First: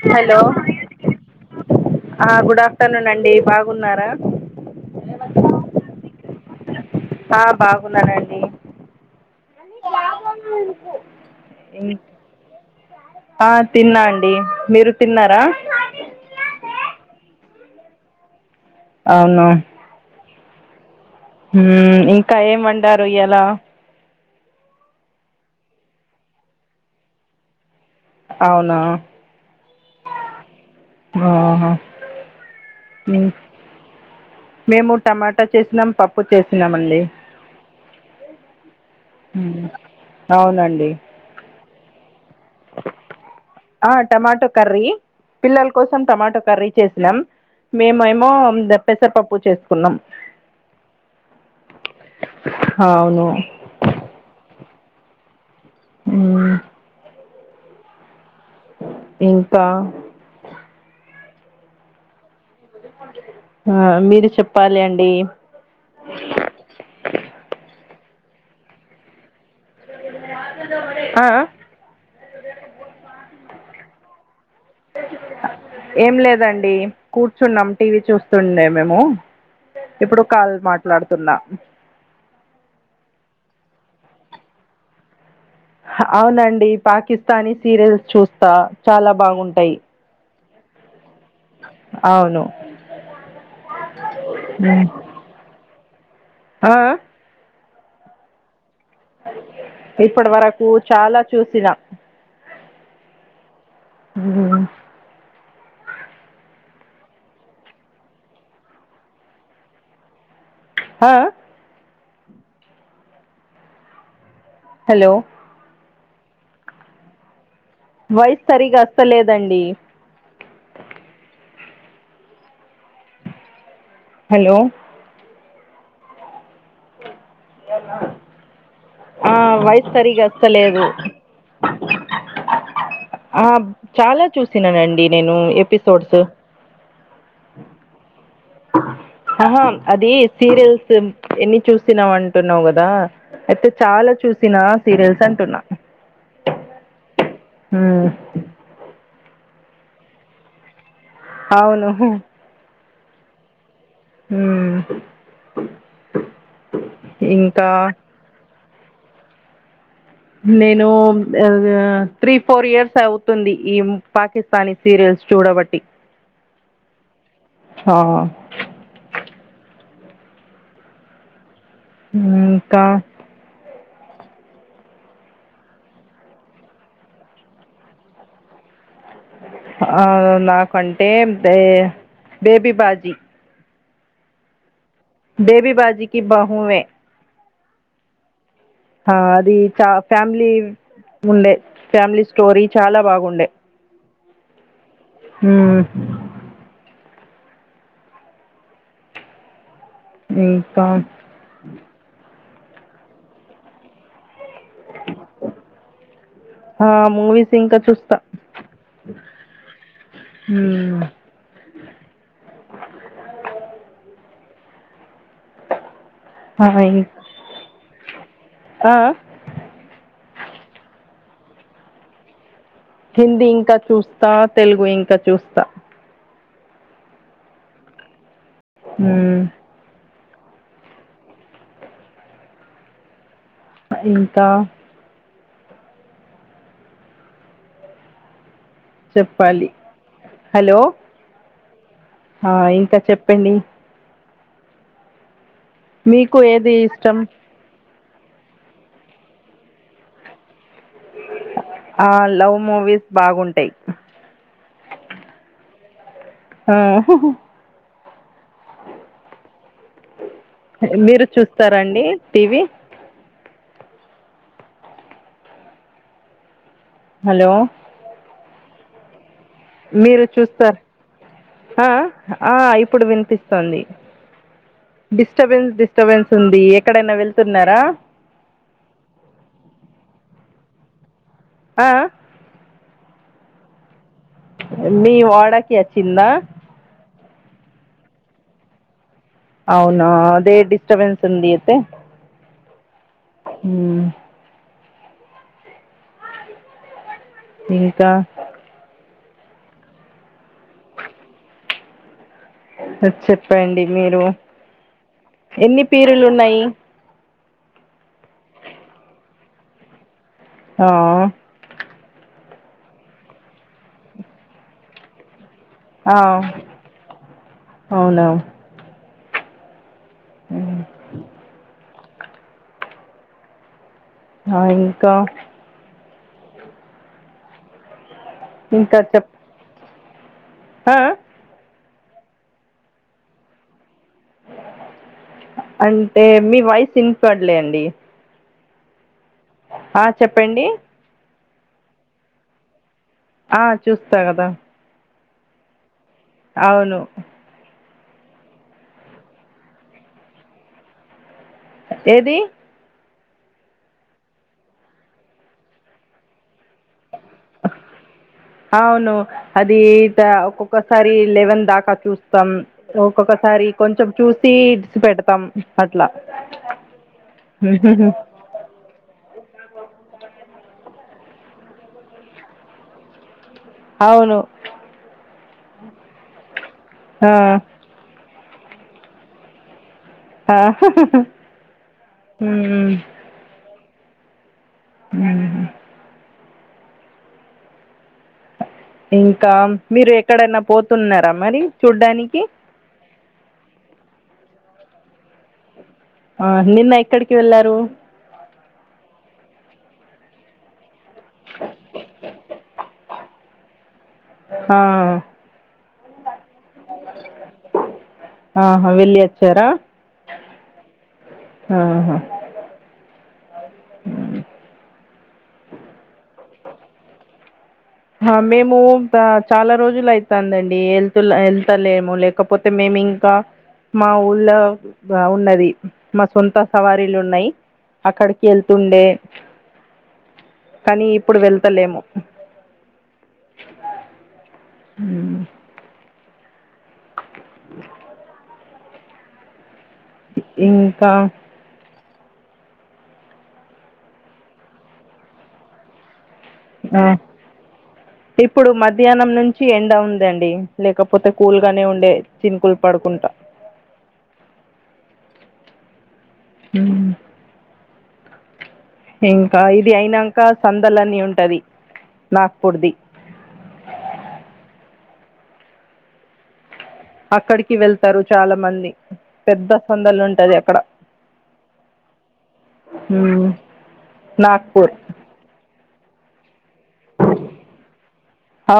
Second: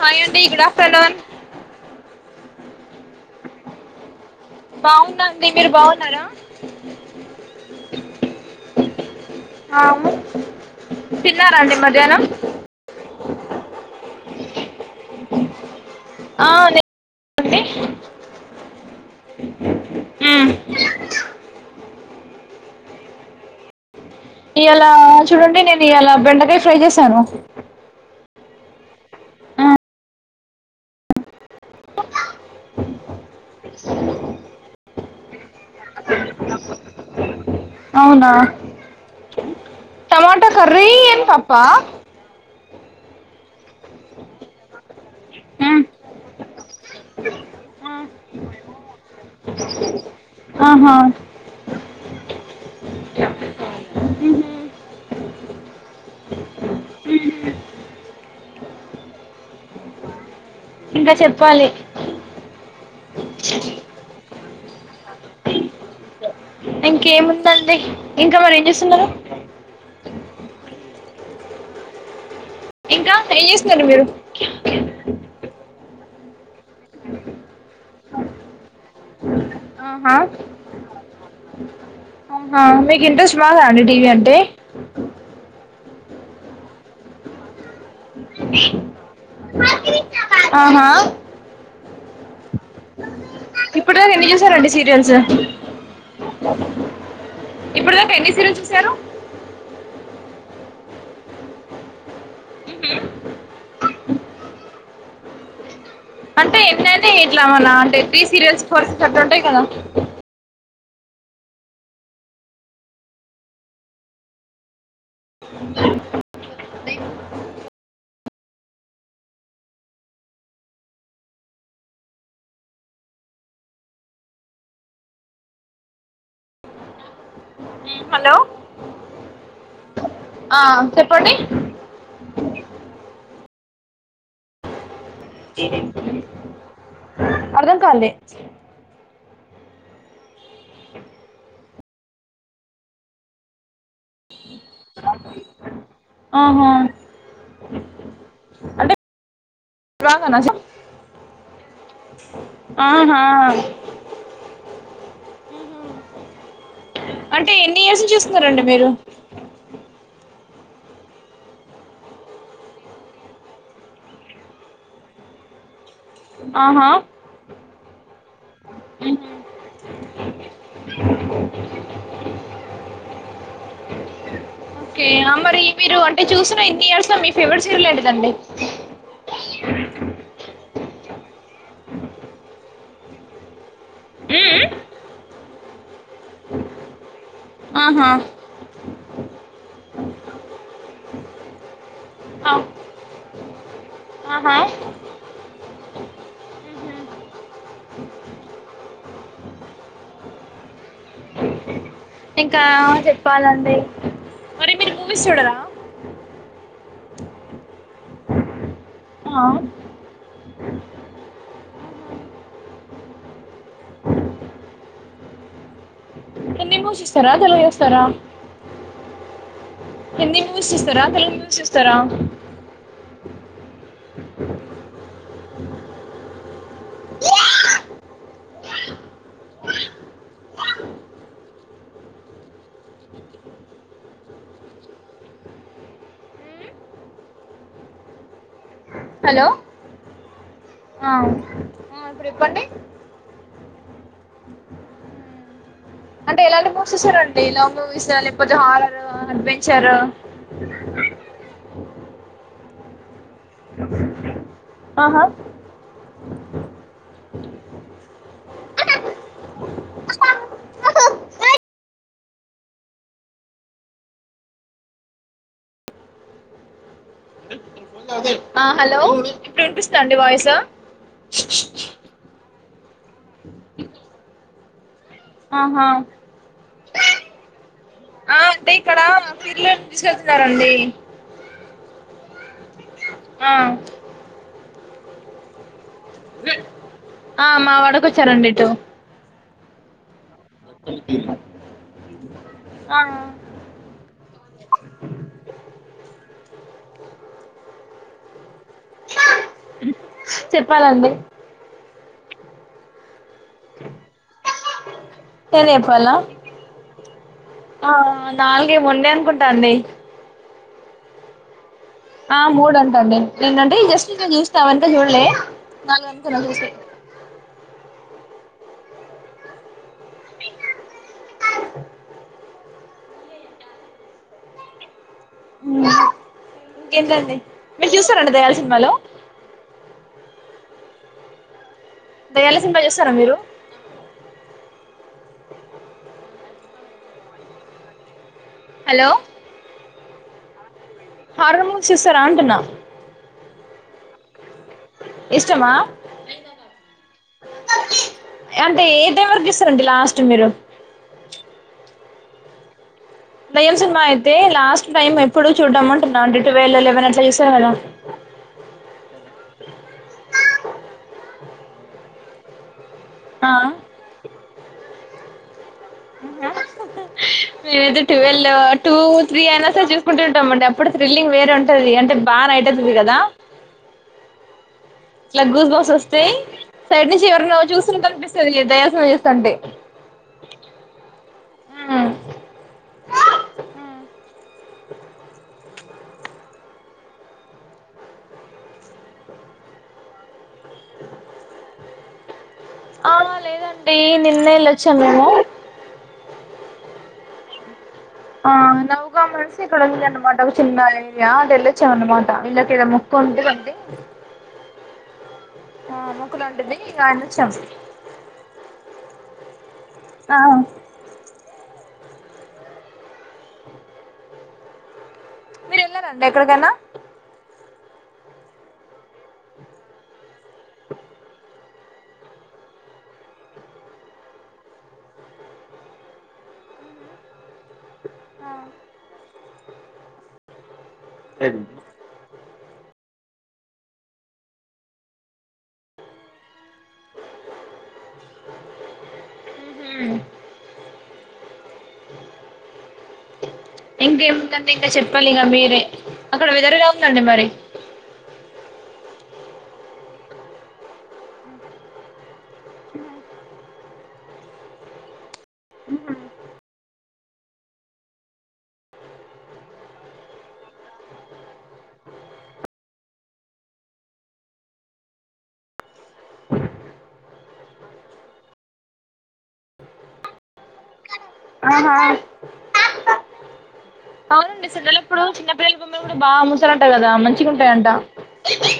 Hi hello అండి good afternoon good afternoon అండి. బాగున్నారా?. బాగుంద దగ్గర బాగున్నారా? ఆ బాగున్నానండి. ఆమ్ తిన్నారాండి మధ్యాహ్నం. ఆ తిన్నాండి మీరు తిన్నారా ఆ నేన్ అండి అవును మ్మ్ ఇంకా ఏం వండారు ఇయ్యాల ఇవాలా చూడండి నేను ఇవాలా బెండకాయ ఫ్రై చేశాను అవునా ఆహ అవు మేము టమాటా చేసినాం పప్పు చేసినామండి అవునా టమాటా కర్రీ ఏం పప్పా ఆ టమాటో కర్రీ పిల్లల మ్మ్ కోసం టమాటో కర్రీ చేసినాం మేమేమో పెసరపప్పు చేసుకున్నాం ఆహా అ అవును ఉ ఇ ఇంకా ఇంకా చెప్పాలి ఆ మీరు చెప్పాలండి ఇంకేముందండి ఇంకా మరేం చేస్తున్నారు ఆ ఇంకా ట్రై చేస్తున్నారు మీరు ఏం లేదండి కూర్చున్నాం టీవీ చూస్తుండే మేము ఆహా ఇప్పుడు కాల్ మాట్లాడుతున్నా ఆమీకు ఇంట్రెస్ట్ బాగా అండి టీవీ అంటే అవునండి పాకిస్తానీ సీరియల్స్ చూస్తా చాలా బాగుంటాయి ఆహా అవును ఇప్పుడు దాకా ఎన్ని చూసారండి ఉమ్. సీరియల్స్ ఆ ఇప్పుడు దాకా ఎన్ని సీరియల్స్ చూసారు ఇప్పటి వరకు చాలా చూసిన హుమ్ హు అంటే ఎన్నన్నిఇట్లా మనఅంటే ప్రీ సీరియల్స్ ఫస్ట్ అట్టఉంటాయి కదా ఆ హలో వాయిసు సరిగా వస్తలేదండి హలో హలో ఆ వాయిస్ సరీగ ఆ చెప్పండి ఆ చాలా చూసినానండి నేను ఎపిసోడ్స్ అర్థం కాలే ఆహా అది సీరియల్స్ ఎన్ని చూసినావ్ అంటె తున్నావు కదా అయితే చాలా చూసినా సీరియల్స్ అంటున్నా ఆహా ఉమ్ అంటే బాగాన అవును ఊ ఆహా ఆ అంటే ఇంకా ఎన్ని ఇయర్స్ చూస్తునరండి మీరు నేను త్రీ ఫోర్ ఇయర్స్ అవుతుంది ఈ పాకిస్తానీ సీరియల్స్ చూడబట్టి అ ఆహా ఆ ఉమ్ ఇంకా ఓకే మరి మీరు అంటే చూసిన ఇన్ని ఇయర్స్ లో మీ ఫేవరెట్ సీరియల్ ఏంటిదండి ఆ నాకంటేే బే బేబీ బాజీ ఉహు బేబీ బాజీకి బహువే ఆహా ఆ అది ఫ్యామిలీ ఉండే ఫ్యామిలీ స్ ఆ ఆహా ఉమ్ ఇంకా ఇంకా చెప్పాలంటే మరి మీరు మూవీస్ చూడరా ఆ మూవీస్ ఇంక చూస్త ఆ ఉమ్ ఆ అని ఇం మూసేస్తారా తెలుగు ఇస్తారా ఆ ఆ హిందీ మూవీస్ చూస్తారా తెలుగు మువీస్ చూస్తారా హిందీ ఇంకా చూస్తా తెలుగు ఇంకా చూస్తా ఉమ్ ఇంకా హలో చెప్పాలి హలో ఆ ఆ ఇంక చెప్పండి మీకు అంటే ఎలాంటి ఏది బుక్స్ ఇష్టం ఇస్తారండి లవ్ మూవీస్ ఆ లేకపోతే హారర్ అడ్వెంచరు ఆ లవ్ మూవీస్ బాగుంటాయి ఆహా ఆ మీరు చూస్తారండి టీవీ హలో ఆ హలో ఇప్పుడు వినిపిస్తాండి మీరు వాయిస్ చూస్తారు ఆ ఆ ఇప్పుడు వినిపిస్తోంది డిస్టబెన్స్ ఆహా డిస్టబెన్స్ ఉంది ఎక్కడైనా వెళ్తున్నారా ఆ అంటే ఇక్కడ పిల్లలు తీసుకెళ్తున్నారండి ఆ ఆ మీ వాడాకి వచ్చింద ఆ మా వాడకొచ్చారండి ఇటు అవునా అదే ఎతే ఆ హ ఇంకా చెప్పాలండి సరీ చెప్పండి మీరు నేనే ఎన్ని చెప్పాల్నా పీరులు ఉన్నాయి ఆ నాలుగే ముండే అనుకుంటాంది ఆ ఆ మూడు అంటాంది ఏందంటే జస్ట్ ఇలా చూస్తావంటే చూడలే నాలుగు ఆ అనుకున్నా చూసి అవునులే అ ఆ ఇంకా ఆ ఇంకేంటండి మీరు చూస్తారండి దయ్యాల సినిమాలు ఇంకా చెప్ ఆ దయ్యాల సినిమా చేస్తారా మీరు అంటే మీ వాయిస్ ఇన్ పడ్లే అండి హలో ఆ చెప్పండి హారమూ సిసేరాఅంటున్న ఆ చూస్తా కదా ఇష్టమా అవును అంటే ఏ టైం వరకు ఇస్తారండి లాస్ట్ మీరు ఏది దయ్యం సినిమా అయితే లాస్ట్ టైం ఎప్పుడు చూడమంటున్నాం అండి ట్వెల్వ్ లెవెన్ అట్లా చేస్తారు కదా అవును అది దా ఒక్కొక్కసారి లెవెన్ దాకా చూస్తాం లో ఆ ఒక్కొక్కసారి కొంచెం చూసి ఇడిసి పెడతాం అట్లా ఆ హా హ మేమైతే టువాల్ దా టూ త్రీ అయినా సరే చేసుకుంటు ఉంటాం అండి అప్పుడు తథ్రిల్లింగ్ వేరే ఉంటాది అంటే బాగా నైట్ అవుతాది కదా అవును ఇలా గూస్ బాక్స్ వస్తే సైడ్ నుంచి ఆ ఎవరైనా చూస్తున్నా కనిపిస్తుంది దయా సినిమా చూస్తా ఉంటే ఆ హ హి ఉమ్. ఉ సరేనా ఇంకా మీరు ఎక్కడనా పోతున్నారా మరి చూడ్డానికి ఆ లేదండి నిన్నే వెళ్లొచ్చాం మేము ఆ నిన్న ఎక్కడికి వెళ్ళారు ఆ నవగాం నుంచి ఇక్కడ ఉంది అనమాట ఒక చిన్న ఏరియా ఆ టెళ్లి వచ్చాం అన్నమాట వీళ్ళకి ఏదో ముక్కు ఉంది బండి అ హా ఆ మూకుల అంటుంది అనుచ్చం. ఆహా వెళ్ళి అచ్చారా ఆహా. మీరేళ్లారండి ఎక్కడికైనా. హ మేము త చాలా రోజులైతందండి ఎల్తు ఏల్తలేము లే. కపోతే మేమింకా. మా ఊళ్లో అ ఉన్నది మా సొంత సవారీలున్నాయ్. అక్కడికి ఏళ్తుండే కనీ ఇప్పుడు వెళ్తలేము. అ హ్మ్. ఇంకా. ఇంకేమింటంటే ఇంకా షేప్పాలిగ మీరే అక్కడ వెదరేల ఉందండి మరి. ఓ ఇప్పుడు మధ్యాహ్నం నుంచి ఎండ ఉందండి లేకపోతే కూల్ గానే ఉండే చినుకులు పడుకుంటా. ఉ ఇంకా ఇది అయినక్క సందలన్ని ఉంటది నాగ్పూడది. అక్కడికి వెళ్తారు చాలా మంది పెద్ద సందలుంటది అక్కడ. ఆహ. హ్మ్. అవునండి చెల్లలప్పుడు చిన్నపిల్లల బొమ్మలు కూడా బాగా అమ్ముతారంటా గదా మంచిగాంటాయంట.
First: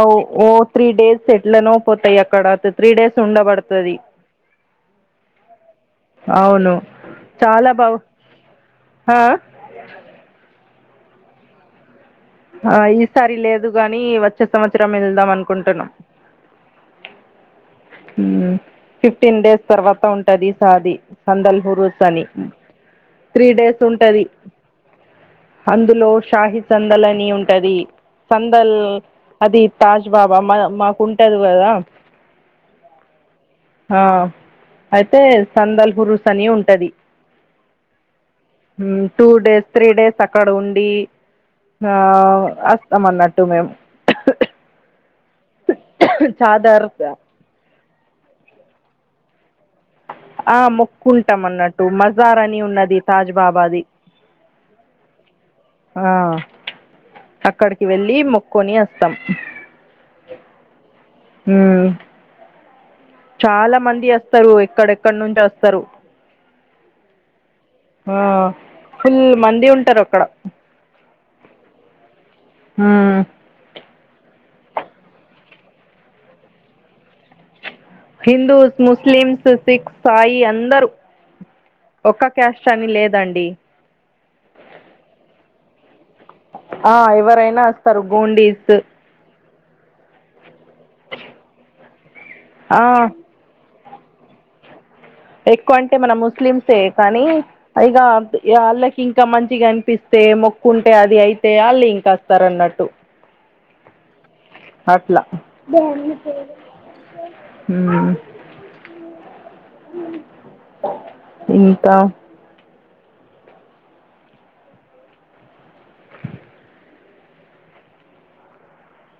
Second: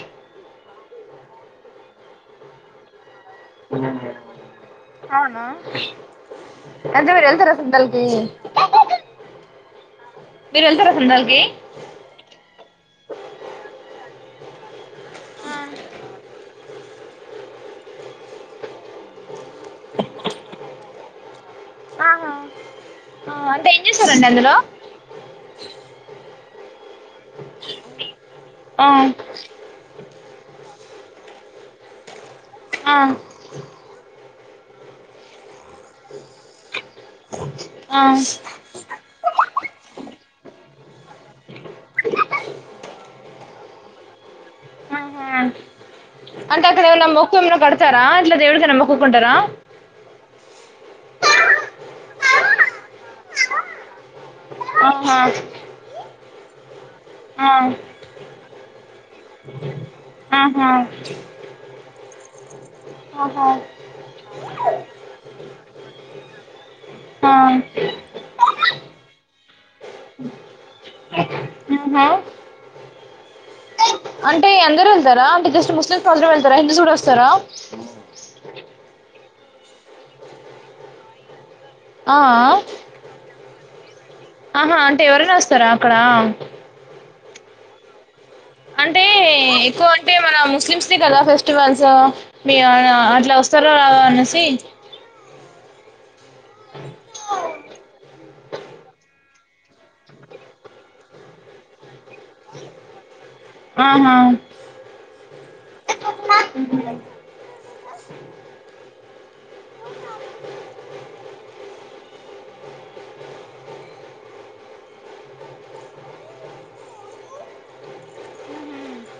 ఓ ఓ త్రీ డేస్ ఎట్లనో పోతాయి అక్కడ త్రీ డేస్ ఉండబడుతది. అవును అవును అయితే మీరేల్తార సందల్కి. అ. మీరేళ్తారా సందల్కి. ఆ ఈసారి లేదు గాని వచ్చే సంవత్సరం వెళ్దాం అనుకుంటున్నాం. హ్మ్. ఫిఫ్టీన్ డేస్ తర్వాత ఉంటది సాది సందల్ హురూస్ అని. ఆ త్రీ అంటే డేస్ ఏం సుంటది. చేస్తారండి అందులో అందులో షాహి సందల్ అని ఉంటది సందల్ ఆ అది. తాజ్ బాబా మన మాకుంటాది గదా. ఆ. ఆ అయితే సందల్ హురుస్ అని ఉంటది. అ ఆస్. హ్మ్ టూ డేస్ త్రీ డేస్ అక్కడ ఉండి. అవ్ వస్తాం మన్నట్టు మేమ్. ఆహా అంటే అక్కడ చాదర్ ఏమైన్నా మోక్కు ఏమన్నా కడతారా అట్లా దేవుడికైనా మోక్కుకుంటారా. ఆ మొక్కుంటాం మన్నట్టు మజార్ అని ఉన్నది తాజ్ బాబాది. అం హా. ఆ అక్కడికి వెళ్ళలి మొక్కొని అస్తాం. ఆహా. హ్మ్. ఆహా చాలా మంది అస్తారు ఎక్కడెక్కడ నుంచి అస్తారు. ఆ. ఆ ఫుల్ మంది ఉంటారు అక్కడ ఆహా హ అంటే ఎం ఇందరు వెళ్తారా అంటే జస్ట్ ముస్లిమ్స్ అందరు వెళ్ళారా హిందూస్ కూడా వస్తారా హిందూస్ ముస్లిమ్స్ సిఖ్ సాయి అందరూ ఆ, ఒక్క క్యాష్ అని లేదండి ఆహా అంటే ఎవరైనా వస్తారా అక్కడ ఆ ఎవరైనా వస్తారు గోండీస్ అంటే ఎక్కువ అంటే మన ముస్లిమ్స్ది కదా ఫెస్టివల్స్ మీ ఆ అట్లా వ సర అనేసి ఎక్కువ అంటే మన ముస్లిమ్సే కానీ ఇగా వాళ్ళకి ఇంకా మంచిగా అనిపిస్తే మొక్కుంటే అది అయితే వాళ్ళు ఇంకా వస్తారున్నట్టు ఆహా అట్లా ఆ ఇంకా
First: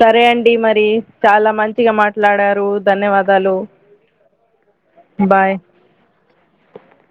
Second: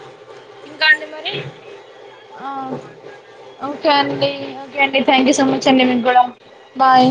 సరే అండి మరి ఇంకా అండి చాలా మంచిగా ఆ, మాట్లాడారు ధన్యవాదాలు ఓకే అండి ఓకే అండి thank you so bye much అండి మీ కూడా బాయ్